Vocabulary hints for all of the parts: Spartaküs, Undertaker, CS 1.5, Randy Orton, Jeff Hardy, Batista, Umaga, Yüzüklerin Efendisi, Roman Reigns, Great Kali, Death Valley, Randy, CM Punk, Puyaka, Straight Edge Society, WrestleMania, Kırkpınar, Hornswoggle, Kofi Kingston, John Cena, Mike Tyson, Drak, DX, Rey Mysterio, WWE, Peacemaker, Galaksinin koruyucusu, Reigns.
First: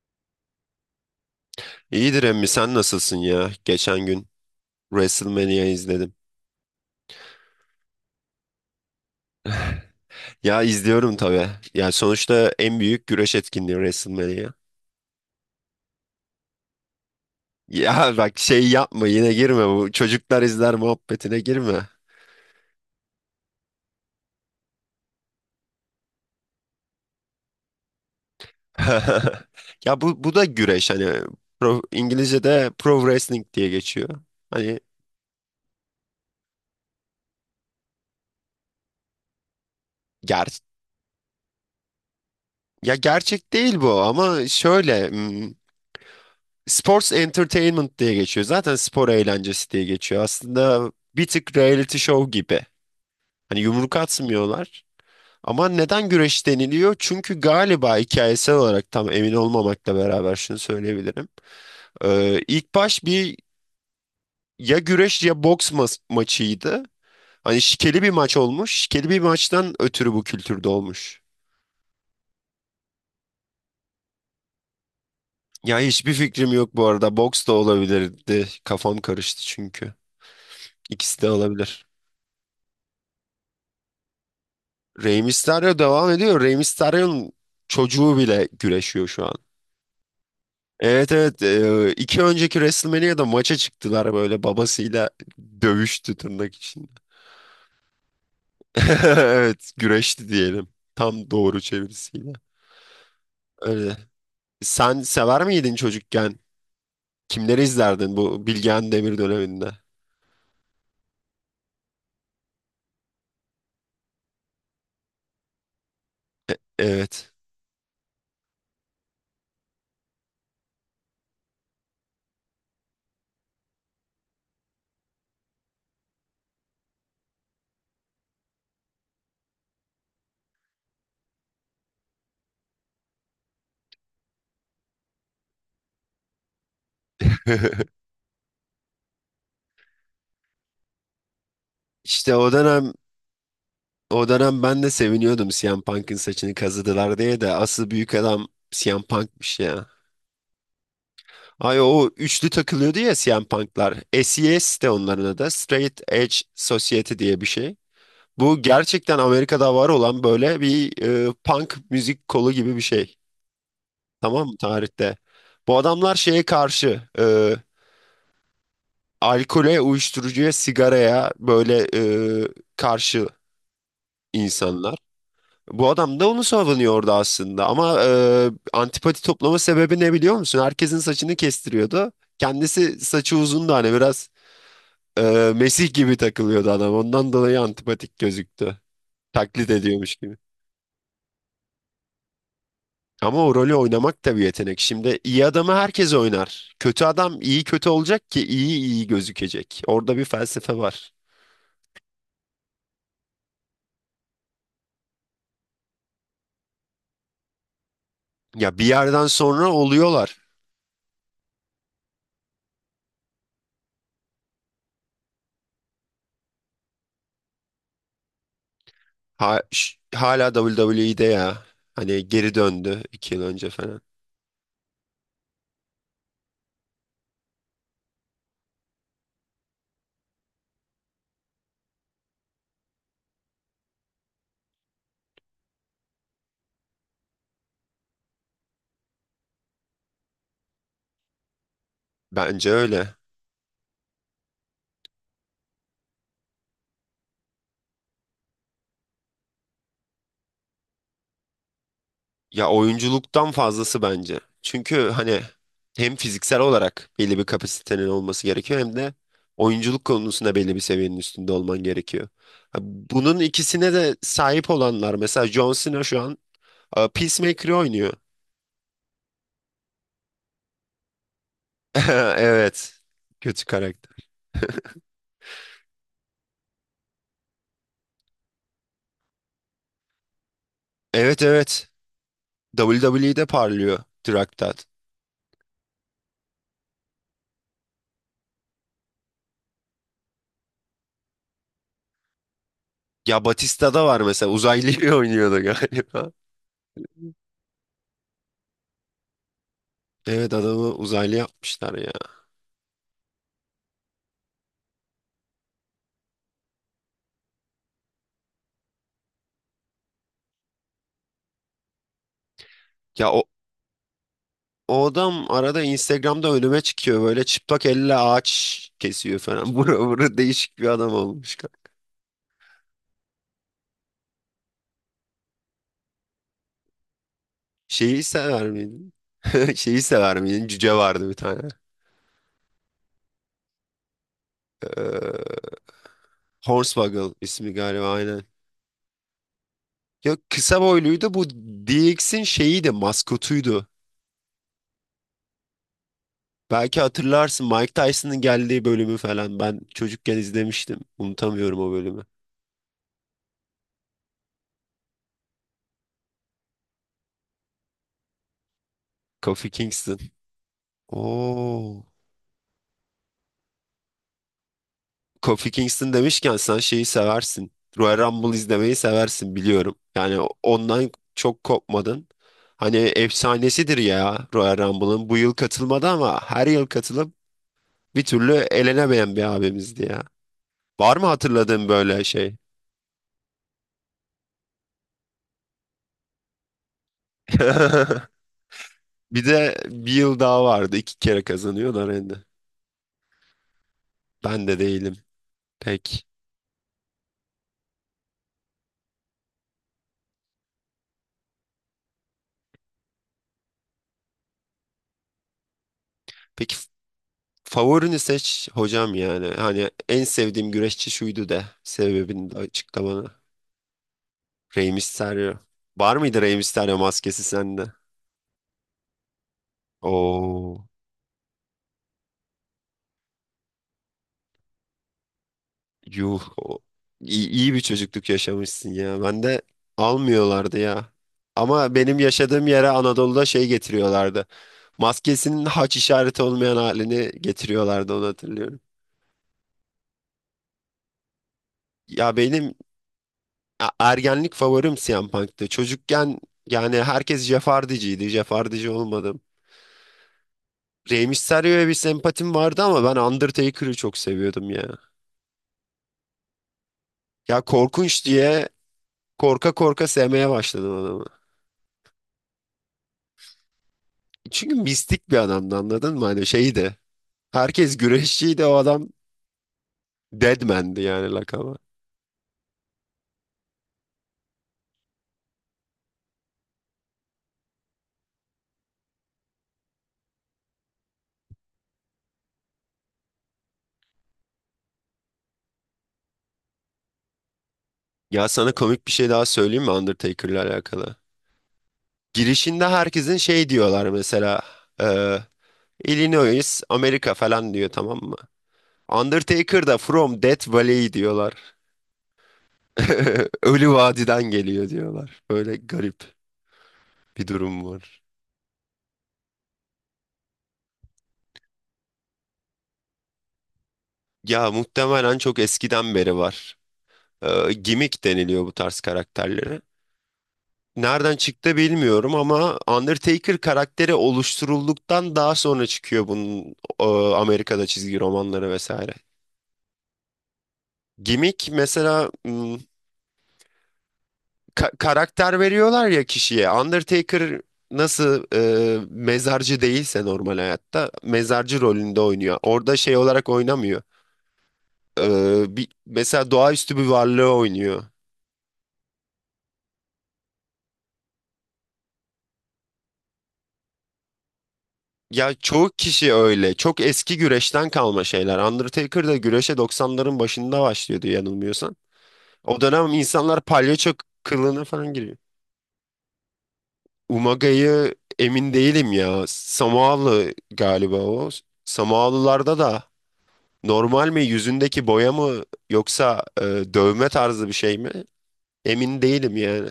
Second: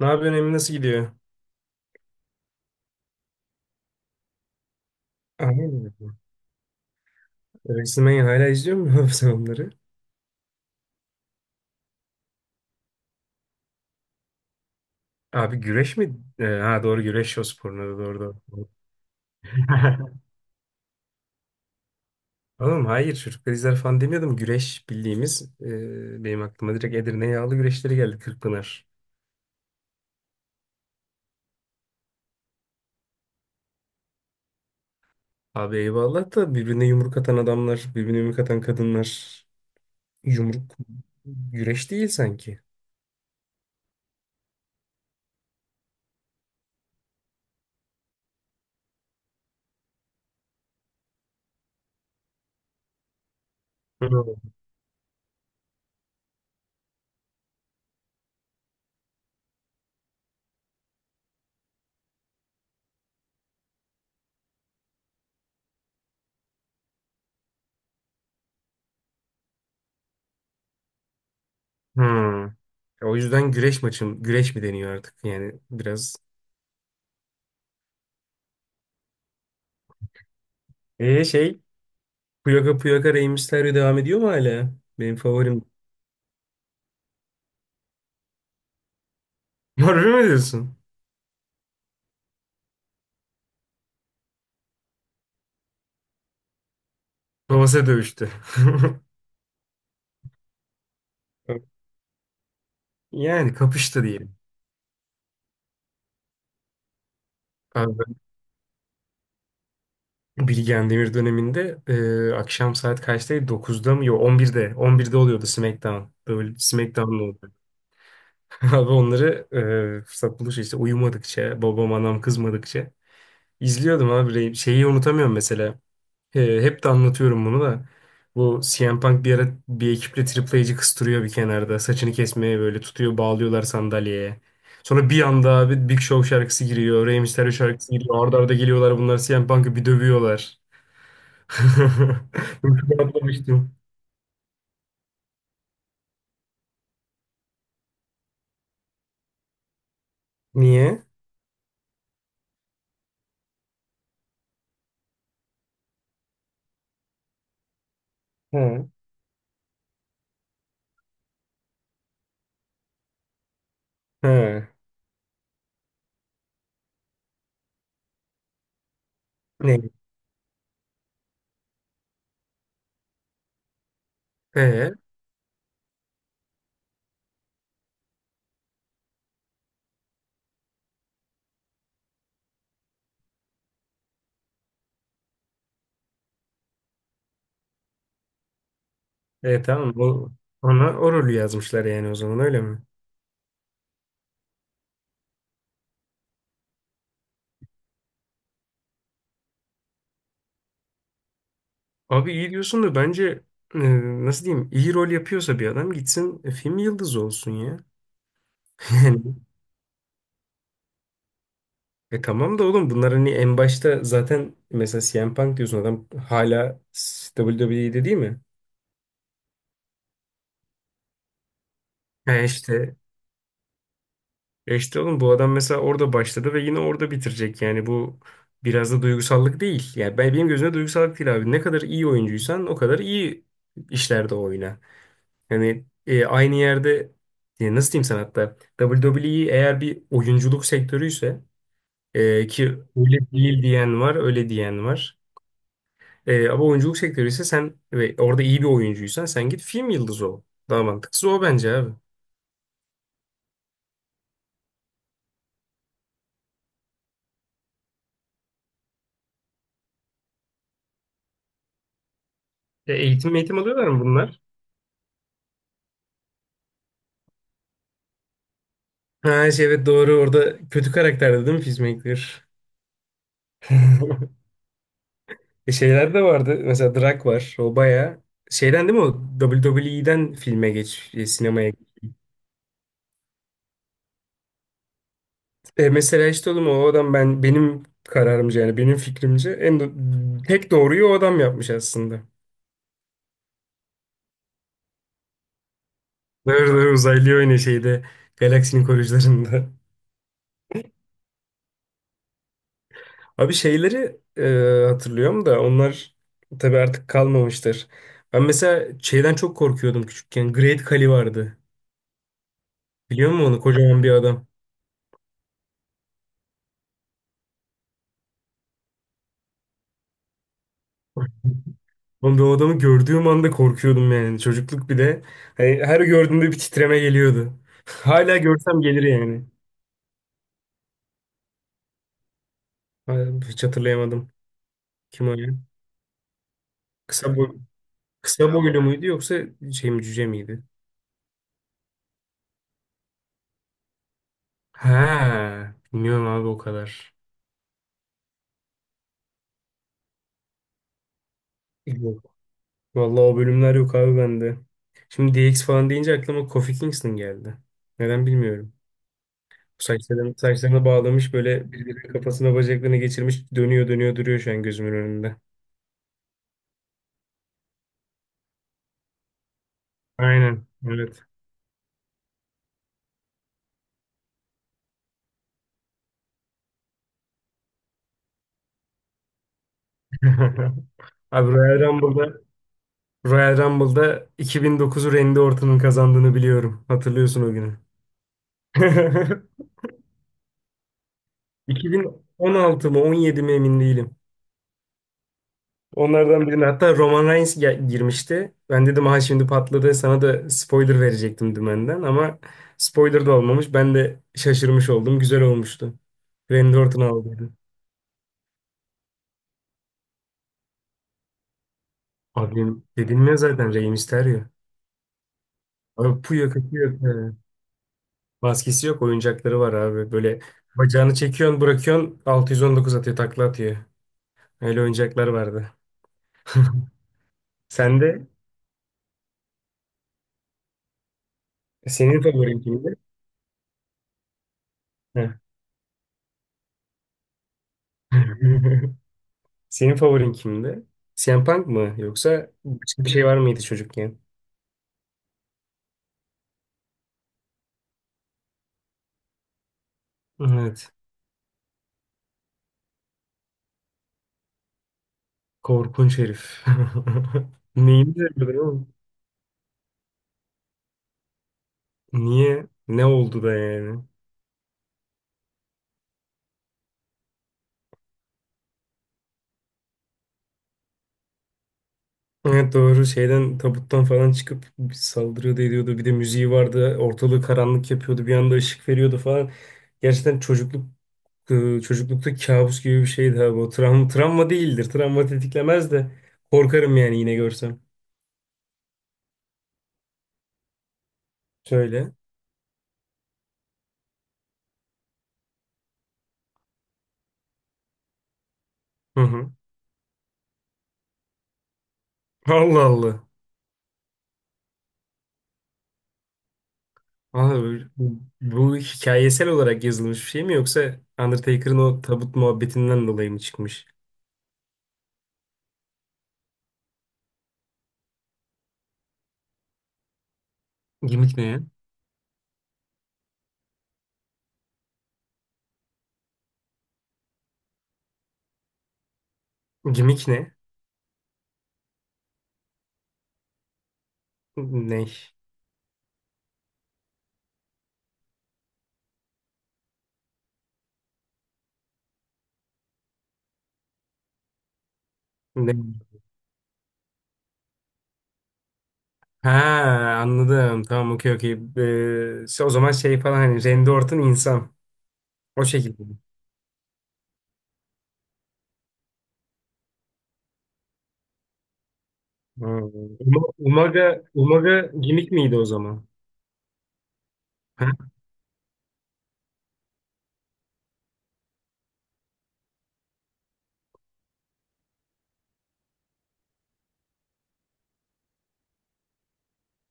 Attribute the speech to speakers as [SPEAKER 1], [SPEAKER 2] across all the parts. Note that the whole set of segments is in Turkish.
[SPEAKER 1] Ne yapıyorsun Emin, nasıl gidiyor?
[SPEAKER 2] İyidir emmi, sen nasılsın ya? Geçen gün WrestleMania
[SPEAKER 1] Aynen.
[SPEAKER 2] izledim.
[SPEAKER 1] Resmen hala izliyor musun sen onları?
[SPEAKER 2] Ya izliyorum tabii. Ya sonuçta en büyük güreş etkinliği WrestleMania.
[SPEAKER 1] Abi güreş mi? Ha doğru, güreş o sporuna da
[SPEAKER 2] Ya
[SPEAKER 1] doğru
[SPEAKER 2] bak, şey
[SPEAKER 1] doğru.
[SPEAKER 2] yapma, yine girme bu çocuklar izler muhabbetine, girme.
[SPEAKER 1] Oğlum hayır, çocuklar izler falan demiyordum. Güreş bildiğimiz, benim aklıma direkt Edirne yağlı güreşleri geldi, Kırkpınar.
[SPEAKER 2] Ya bu da güreş hani İngilizce'de pro wrestling diye geçiyor. Hani
[SPEAKER 1] Abi eyvallah da, birbirine yumruk atan adamlar, birbirine yumruk atan kadınlar,
[SPEAKER 2] ger
[SPEAKER 1] yumruk güreş değil sanki.
[SPEAKER 2] ya gerçek değil bu, ama şöyle sports entertainment diye geçiyor. Zaten spor eğlencesi diye geçiyor. Aslında bir tık reality show gibi. Hani yumruk
[SPEAKER 1] Hı.
[SPEAKER 2] atmıyorlar. Ama neden güreş deniliyor? Çünkü galiba, hikayesel olarak tam emin olmamakla beraber, şunu söyleyebilirim. İlk baş bir ya güreş ya boks maçıydı. Hani şikeli bir maç olmuş. Şikeli bir maçtan ötürü bu kültürde olmuş.
[SPEAKER 1] Hmm. O yüzden güreş güreş mi deniyor artık, yani
[SPEAKER 2] Ya hiçbir
[SPEAKER 1] biraz.
[SPEAKER 2] fikrim yok bu arada. Boks da olabilirdi. Kafam karıştı çünkü. İkisi
[SPEAKER 1] E
[SPEAKER 2] de
[SPEAKER 1] şey
[SPEAKER 2] olabilir.
[SPEAKER 1] Puyaka Puyaka Rey Mysterio devam ediyor mu hala? Benim
[SPEAKER 2] Rey
[SPEAKER 1] favorim.
[SPEAKER 2] Mysterio devam ediyor. Rey Mysterio'nun çocuğu bile güreşiyor şu an.
[SPEAKER 1] Harbi mi diyorsun?
[SPEAKER 2] Evet, evet. 2 önceki WrestleMania'da maça çıktılar, böyle babasıyla dövüştü tırnak için.
[SPEAKER 1] Babası dövüştü.
[SPEAKER 2] Evet, güreşti diyelim, tam doğru çevirisiyle.
[SPEAKER 1] Yani
[SPEAKER 2] Öyle.
[SPEAKER 1] kapıştı diyelim.
[SPEAKER 2] Sen sever miydin çocukken? Kimleri
[SPEAKER 1] Abi ben
[SPEAKER 2] izlerdin bu Bilgehan Demir döneminde?
[SPEAKER 1] Bilgehan Demir döneminde, akşam saat kaçtaydı? Dokuzda mı? Yok, on birde? On birde oluyordu SmackDown. Böyle SmackDown'da
[SPEAKER 2] Evet.
[SPEAKER 1] oldu. Abi onları, fırsat buluşu işte, uyumadıkça, babam anam kızmadıkça izliyordum abi. Şeyi unutamıyorum mesela. Hep de anlatıyorum bunu da. Bu CM Punk bir ara bir ekiple Triple H'ci kıstırıyor bir kenarda. Saçını kesmeye böyle tutuyor, bağlıyorlar sandalyeye. Sonra bir anda abi Big Show şarkısı giriyor. Rey Mysterio şarkısı giriyor. Arda arda geliyorlar, bunlar CM Punk'ı bir dövüyorlar.
[SPEAKER 2] İşte o
[SPEAKER 1] Bunu
[SPEAKER 2] dönem
[SPEAKER 1] çok atlamıştım.
[SPEAKER 2] o dönem ben de seviniyordum CM Punk'ın saçını kazıdılar diye, de asıl büyük adam CM Punk'mış ya.
[SPEAKER 1] Niye?
[SPEAKER 2] Ay, o üçlü takılıyordu ya CM Punk'lar. SES de onların adı. Straight Edge Society diye bir şey. Bu
[SPEAKER 1] He.
[SPEAKER 2] gerçekten Amerika'da var olan böyle bir punk müzik kolu gibi bir şey. Tamam mı,
[SPEAKER 1] He.
[SPEAKER 2] tarihte? Bu adamlar şeye karşı, alkole,
[SPEAKER 1] Ne?
[SPEAKER 2] uyuşturucuya, sigaraya, böyle e, karşı
[SPEAKER 1] He.
[SPEAKER 2] insanlar. Bu adam da onu savunuyordu aslında, ama antipati toplama sebebi ne biliyor musun? Herkesin saçını kestiriyordu. Kendisi saçı uzundu hani biraz. Mesih gibi takılıyordu adam. Ondan dolayı antipatik gözüktü.
[SPEAKER 1] E
[SPEAKER 2] Taklit
[SPEAKER 1] tamam.
[SPEAKER 2] ediyormuş gibi.
[SPEAKER 1] Ona o rolü yazmışlar yani o zaman, öyle mi?
[SPEAKER 2] Ama o rolü oynamak da bir yetenek. Şimdi iyi adamı herkes oynar. Kötü adam iyi kötü olacak ki iyi iyi gözükecek. Orada bir felsefe var.
[SPEAKER 1] Abi iyi diyorsun da bence e, nasıl diyeyim, iyi rol yapıyorsa bir adam gitsin, film yıldızı olsun ya.
[SPEAKER 2] Ya bir yerden
[SPEAKER 1] Yani,
[SPEAKER 2] sonra oluyorlar.
[SPEAKER 1] tamam da oğlum bunlar hani en başta zaten mesela CM Punk diyorsun, adam hala WWE'de değil mi?
[SPEAKER 2] Hala WWE'de ya. Hani
[SPEAKER 1] He
[SPEAKER 2] geri
[SPEAKER 1] işte
[SPEAKER 2] döndü 2 yıl önce falan.
[SPEAKER 1] oğlum bu adam mesela orada başladı ve yine orada bitirecek yani bu biraz da duygusallık değil. Yani benim gözümde duygusallık değil abi. Ne kadar iyi oyuncuysan o kadar iyi işlerde oyna. Yani, aynı yerde, nasıl diyeyim sana, hatta WWE eğer bir oyunculuk sektörüyse ki
[SPEAKER 2] Bence öyle.
[SPEAKER 1] öyle değil diyen var, öyle diyen var. Ama oyunculuk sektörü ise sen ve orada iyi bir oyuncuysan sen git film yıldızı ol. Daha mantıklısı o bence abi.
[SPEAKER 2] Ya oyunculuktan fazlası bence. Çünkü hani hem fiziksel olarak belli bir kapasitenin olması gerekiyor, hem de oyunculuk konusunda belli bir seviyenin üstünde olman gerekiyor. Ha,
[SPEAKER 1] E, eğitim
[SPEAKER 2] Bunun
[SPEAKER 1] eğitim alıyorlar
[SPEAKER 2] ikisine
[SPEAKER 1] mı
[SPEAKER 2] de
[SPEAKER 1] bunlar?
[SPEAKER 2] sahip olanlar, mesela John Cena şu an Peacemaker'ı oynuyor.
[SPEAKER 1] Ha şey, evet doğru, orada kötü karakterdi değil mi Peacemaker?
[SPEAKER 2] Evet. Kötü karakter.
[SPEAKER 1] Şeyler de vardı. Mesela Drak var. O bayağı şeyden değil mi o? W W E'den filme geç,
[SPEAKER 2] Evet,
[SPEAKER 1] sinemaya
[SPEAKER 2] evet.
[SPEAKER 1] git.
[SPEAKER 2] WWE'de parlıyor Traktat.
[SPEAKER 1] Mesela işte oğlum o adam, benim kararımca yani benim fikrimce, en tek doğruyu o adam yapmış aslında.
[SPEAKER 2] Ya Batista da var mesela, uzaylıyı oynuyordu galiba.
[SPEAKER 1] Doğru doğru, uzaylı oynuyor şeyde. Galaksinin koruyucularında.
[SPEAKER 2] Evet, adamı uzaylı yapmışlar ya.
[SPEAKER 1] Abi şeyleri, hatırlıyorum da onlar tabii artık kalmamıştır. Ben mesela şeyden çok korkuyordum küçükken. Great Kali vardı.
[SPEAKER 2] Ya
[SPEAKER 1] Biliyor
[SPEAKER 2] o,
[SPEAKER 1] musun onu? Kocaman bir adam.
[SPEAKER 2] o adam arada Instagram'da önüme çıkıyor, böyle çıplak elle ağaç kesiyor falan. Bura değişik bir adam olmuş.
[SPEAKER 1] Oğlum, ben o adamı gördüğüm anda korkuyordum yani. Çocukluk bir de. Hani her gördüğümde bir titreme geliyordu.
[SPEAKER 2] Şeyi
[SPEAKER 1] Hala
[SPEAKER 2] sever
[SPEAKER 1] görsem gelir
[SPEAKER 2] miydin?
[SPEAKER 1] yani.
[SPEAKER 2] Şeyi sever miydin? Cüce vardı bir tane.
[SPEAKER 1] Ay, hiç hatırlayamadım. Kim o ya?
[SPEAKER 2] Ee, Hornswoggle
[SPEAKER 1] Kısa boy,
[SPEAKER 2] ismi galiba, aynen.
[SPEAKER 1] kısa boylu muydu yoksa şey mi, cüce
[SPEAKER 2] Ya
[SPEAKER 1] miydi?
[SPEAKER 2] kısa boyluydu bu, DX'in şeyiydi, maskotuydu.
[SPEAKER 1] Ha, bilmiyorum abi o
[SPEAKER 2] Belki
[SPEAKER 1] kadar.
[SPEAKER 2] hatırlarsın Mike Tyson'ın geldiği bölümü falan. Ben çocukken izlemiştim. Unutamıyorum o bölümü.
[SPEAKER 1] Vallahi o bölümler yok abi bende. Şimdi DX falan deyince aklıma Kofi Kingston geldi. Neden bilmiyorum.
[SPEAKER 2] Kofi Kingston.
[SPEAKER 1] Saçlarını bağlamış böyle,
[SPEAKER 2] Oo.
[SPEAKER 1] birbirinin kafasına bacaklarını geçirmiş, dönüyor dönüyor duruyor şu an gözümün önünde.
[SPEAKER 2] Kofi Kingston demişken, sen şeyi seversin. Royal Rumble izlemeyi seversin, biliyorum. Yani
[SPEAKER 1] Aynen.
[SPEAKER 2] ondan
[SPEAKER 1] Evet.
[SPEAKER 2] çok kopmadın. Hani efsanesidir ya Royal Rumble'ın. Bu yıl katılmadı, ama her yıl katılıp bir türlü elenemeyen bir abimizdi ya. Var mı
[SPEAKER 1] Abi
[SPEAKER 2] hatırladığın böyle şey?
[SPEAKER 1] Royal Rumble'da 2009'u Randy Orton'un kazandığını biliyorum. Hatırlıyorsun o günü.
[SPEAKER 2] Bir de bir yıl daha vardı. İki kere kazanıyor da Randy.
[SPEAKER 1] 2016 mı, 17 mi emin değilim.
[SPEAKER 2] Ben de değilim. Peki.
[SPEAKER 1] Onlardan birine hatta Roman Reigns girmişti. Ben dedim ha şimdi patladı, sana da spoiler verecektim dümenden ama spoiler da olmamış. Ben de şaşırmış oldum. Güzel olmuştu.
[SPEAKER 2] Peki,
[SPEAKER 1] Randy Orton aldıydı.
[SPEAKER 2] favorini seç hocam yani. Hani en sevdiğim güreşçi şuydu de. Sebebini de
[SPEAKER 1] Abi
[SPEAKER 2] açıklamanı.
[SPEAKER 1] dedilmiyor zaten, Rey Mysterio.
[SPEAKER 2] Rey Mysterio. Var
[SPEAKER 1] Abi
[SPEAKER 2] mıydı
[SPEAKER 1] puya
[SPEAKER 2] Rey
[SPEAKER 1] kaçıyor.
[SPEAKER 2] Mysterio
[SPEAKER 1] Ee,
[SPEAKER 2] maskesi sende?
[SPEAKER 1] Maskesi yok, oyuncakları var abi. Böyle
[SPEAKER 2] Oo,
[SPEAKER 1] bacağını çekiyorsun, bırakıyorsun, 619 atıyor, takla atıyor. Öyle oyuncaklar vardı.
[SPEAKER 2] yuh. İyi, iyi bir
[SPEAKER 1] Sen de,
[SPEAKER 2] çocukluk yaşamışsın ya. Ben de almıyorlardı ya. Ama benim
[SPEAKER 1] senin favorin
[SPEAKER 2] yaşadığım yere,
[SPEAKER 1] kimdi?
[SPEAKER 2] Anadolu'da, şey getiriyorlardı.
[SPEAKER 1] Heh.
[SPEAKER 2] Maskesinin haç işareti olmayan halini getiriyorlardı, onu hatırlıyorum.
[SPEAKER 1] Senin favorin kimdi? CM Punk mı
[SPEAKER 2] Ya
[SPEAKER 1] yoksa
[SPEAKER 2] benim
[SPEAKER 1] başka bir şey var mıydı çocukken?
[SPEAKER 2] ergenlik favorim CM Punk'tı. Çocukken yani herkes Jeff Hardy'ciydi. Jeff Hardy'ci olmadım.
[SPEAKER 1] Evet.
[SPEAKER 2] Rey Mysterio'ya bir sempatim vardı, ama ben Undertaker'ı çok seviyordum ya.
[SPEAKER 1] Korkunç herif.
[SPEAKER 2] Ya
[SPEAKER 1] Neyini
[SPEAKER 2] korkunç
[SPEAKER 1] öldürdü
[SPEAKER 2] diye
[SPEAKER 1] oğlum?
[SPEAKER 2] korka korka sevmeye başladım adamı.
[SPEAKER 1] Niye? Ne oldu da yani?
[SPEAKER 2] Çünkü mistik bir adamdı, anladın mı? Hani şeydi. Herkes güreşçiydi, o adam Deadman'di yani, lakabı.
[SPEAKER 1] Evet doğru, şeyden tabuttan falan çıkıp saldırıyordu ediyordu. Bir de müziği vardı. Ortalığı karanlık yapıyordu. Bir anda ışık veriyordu falan. Gerçekten çocuklukta kabus gibi bir şeydi ha bu. Travma değildir. Travma tetiklemez de korkarım yani yine görsem.
[SPEAKER 2] Ya sana komik bir şey daha söyleyeyim mi Undertaker'la alakalı?
[SPEAKER 1] Şöyle.
[SPEAKER 2] Girişinde herkesin şey diyorlar mesela. E, Illinois, Amerika falan diyor, tamam mı?
[SPEAKER 1] Hı hı.
[SPEAKER 2] Undertaker da From Death Valley diyorlar.
[SPEAKER 1] Allah Allah.
[SPEAKER 2] Ölü vadiden geliyor diyorlar. Böyle garip bir
[SPEAKER 1] Valla
[SPEAKER 2] durum var.
[SPEAKER 1] bu hikayesel olarak yazılmış bir şey mi, yoksa Undertaker'ın o tabut muhabbetinden dolayı mı çıkmış?
[SPEAKER 2] Ya muhtemelen çok eskiden beri var. Gimmick deniliyor bu tarz karakterlere. Nereden
[SPEAKER 1] Gimik ne ya?
[SPEAKER 2] çıktı bilmiyorum, ama Undertaker karakteri oluşturulduktan daha sonra çıkıyor bunun, Amerika'da çizgi romanları vesaire.
[SPEAKER 1] Gimik ne?
[SPEAKER 2] Gimmick mesela,
[SPEAKER 1] Ne?
[SPEAKER 2] karakter veriyorlar ya kişiye. Undertaker nasıl mezarcı değilse normal hayatta, mezarcı rolünde oynuyor. Orada şey olarak oynamıyor.
[SPEAKER 1] Ne?
[SPEAKER 2] Mesela doğaüstü bir varlığı oynuyor.
[SPEAKER 1] Ha, anladım. Tamam, okey okey. O zaman şey falan, hani Randy Orton insan.
[SPEAKER 2] Ya
[SPEAKER 1] O
[SPEAKER 2] çoğu
[SPEAKER 1] şekilde.
[SPEAKER 2] kişi öyle. Çok eski güreşten kalma şeyler. Undertaker da güreşe doksanların başında başlıyordu yanılmıyorsam.
[SPEAKER 1] Ha.
[SPEAKER 2] O dönem insanlar palyaço
[SPEAKER 1] Umaga
[SPEAKER 2] kılığına falan
[SPEAKER 1] gimik
[SPEAKER 2] giriyor.
[SPEAKER 1] miydi o zaman?
[SPEAKER 2] Umaga'yı emin değilim ya. Samoalı galiba o. Samoalılarda da normal mi, yüzündeki boya mı, yoksa dövme tarzı bir şey mi? Emin değilim yani.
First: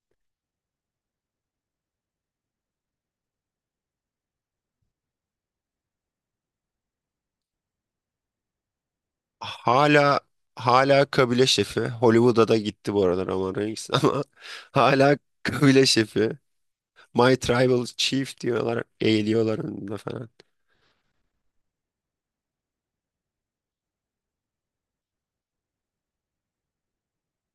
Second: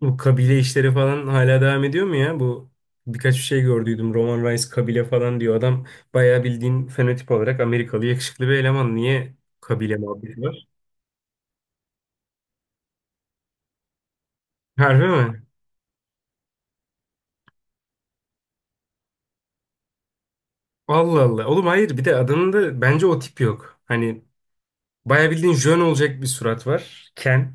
[SPEAKER 1] Bu kabile işleri falan hala devam ediyor mu ya? Bu birkaç bir şey gördüydüm. Roman Reigns kabile falan diyor. Adam bayağı bildiğin fenotip olarak Amerikalı yakışıklı bir eleman. Niye kabile
[SPEAKER 2] Hala
[SPEAKER 1] muhabbeti var?
[SPEAKER 2] hala kabile şefi. Hollywood'a da gitti bu aralar ama Reigns, ama
[SPEAKER 1] Harbi
[SPEAKER 2] hala
[SPEAKER 1] mi?
[SPEAKER 2] kabile şefi. My Tribal Chief diyorlar, eğiliyorlar önünde falan.
[SPEAKER 1] Allah Allah. Oğlum hayır, bir de adamın da bence o tip yok. Hani bayağı bildiğin jön olacak bir surat var. Ken.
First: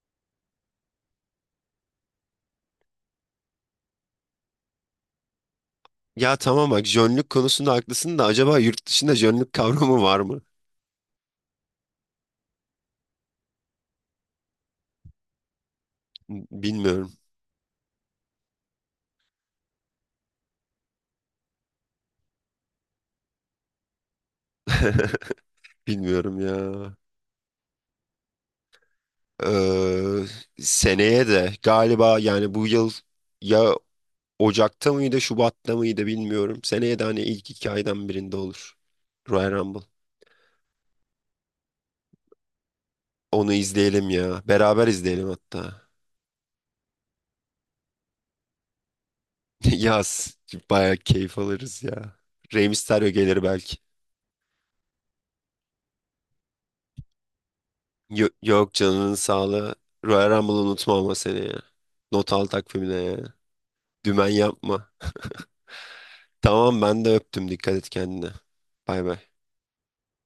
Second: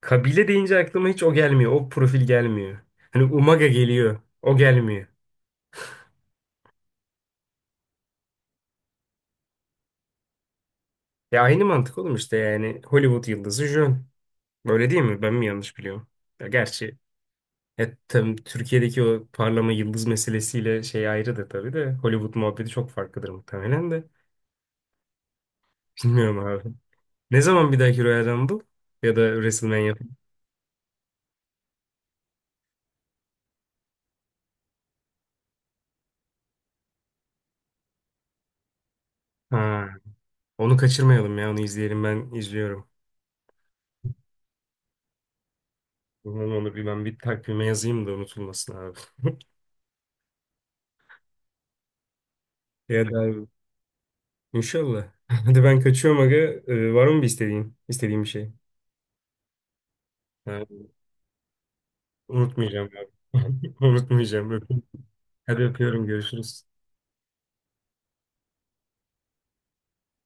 [SPEAKER 1] Kabile deyince aklıma hiç o gelmiyor. O profil gelmiyor. Hani Umaga geliyor. O gelmiyor.
[SPEAKER 2] Ya tamam, bak, jönlük konusunda haklısın da, acaba yurt dışında jönlük kavramı var mı?
[SPEAKER 1] Ya aynı mantık oğlum işte, yani Hollywood yıldızı jön. Böyle değil mi? Ben mi yanlış biliyorum? Ya gerçi
[SPEAKER 2] Bilmiyorum,
[SPEAKER 1] E, tabii Türkiye'deki o parlama yıldız meselesiyle şey ayrıdır tabii de. Hollywood muhabbeti çok farklıdır muhtemelen de.
[SPEAKER 2] bilmiyorum
[SPEAKER 1] Bilmiyorum abi.
[SPEAKER 2] ya.
[SPEAKER 1] Ne zaman bir dahaki Royal Rumble ya da WrestleMania?
[SPEAKER 2] Ee, seneye de galiba, yani bu yıl ya Ocak'ta mıydı, Şubat'ta mıydı, bilmiyorum. Seneye de hani ilk iki aydan birinde olur. Royal Rumble.
[SPEAKER 1] Ha, onu kaçırmayalım ya, onu izleyelim, ben izliyorum.
[SPEAKER 2] Onu izleyelim ya. Beraber izleyelim hatta.
[SPEAKER 1] Onu bir ben bir takvime yazayım da unutulmasın abi.
[SPEAKER 2] Yaz. Bayağı keyif alırız ya. Rey
[SPEAKER 1] Ya
[SPEAKER 2] Mysterio gelir
[SPEAKER 1] da
[SPEAKER 2] belki.
[SPEAKER 1] inşallah. Hadi ben kaçıyorum aga. Var mı bir istediğin? İstediğin bir şey?
[SPEAKER 2] Yok, canının sağlığı. Royal Rumble'ı
[SPEAKER 1] Ha,
[SPEAKER 2] unutma ama, seni ya. Not al
[SPEAKER 1] unutmayacağım
[SPEAKER 2] takvimine
[SPEAKER 1] abi.
[SPEAKER 2] ya. Dümen
[SPEAKER 1] Unutmayacağım. Öpüyorum.
[SPEAKER 2] yapma.
[SPEAKER 1] Hadi öpüyorum. Görüşürüz.
[SPEAKER 2] Tamam, ben de öptüm. Dikkat et kendine. Bay bay.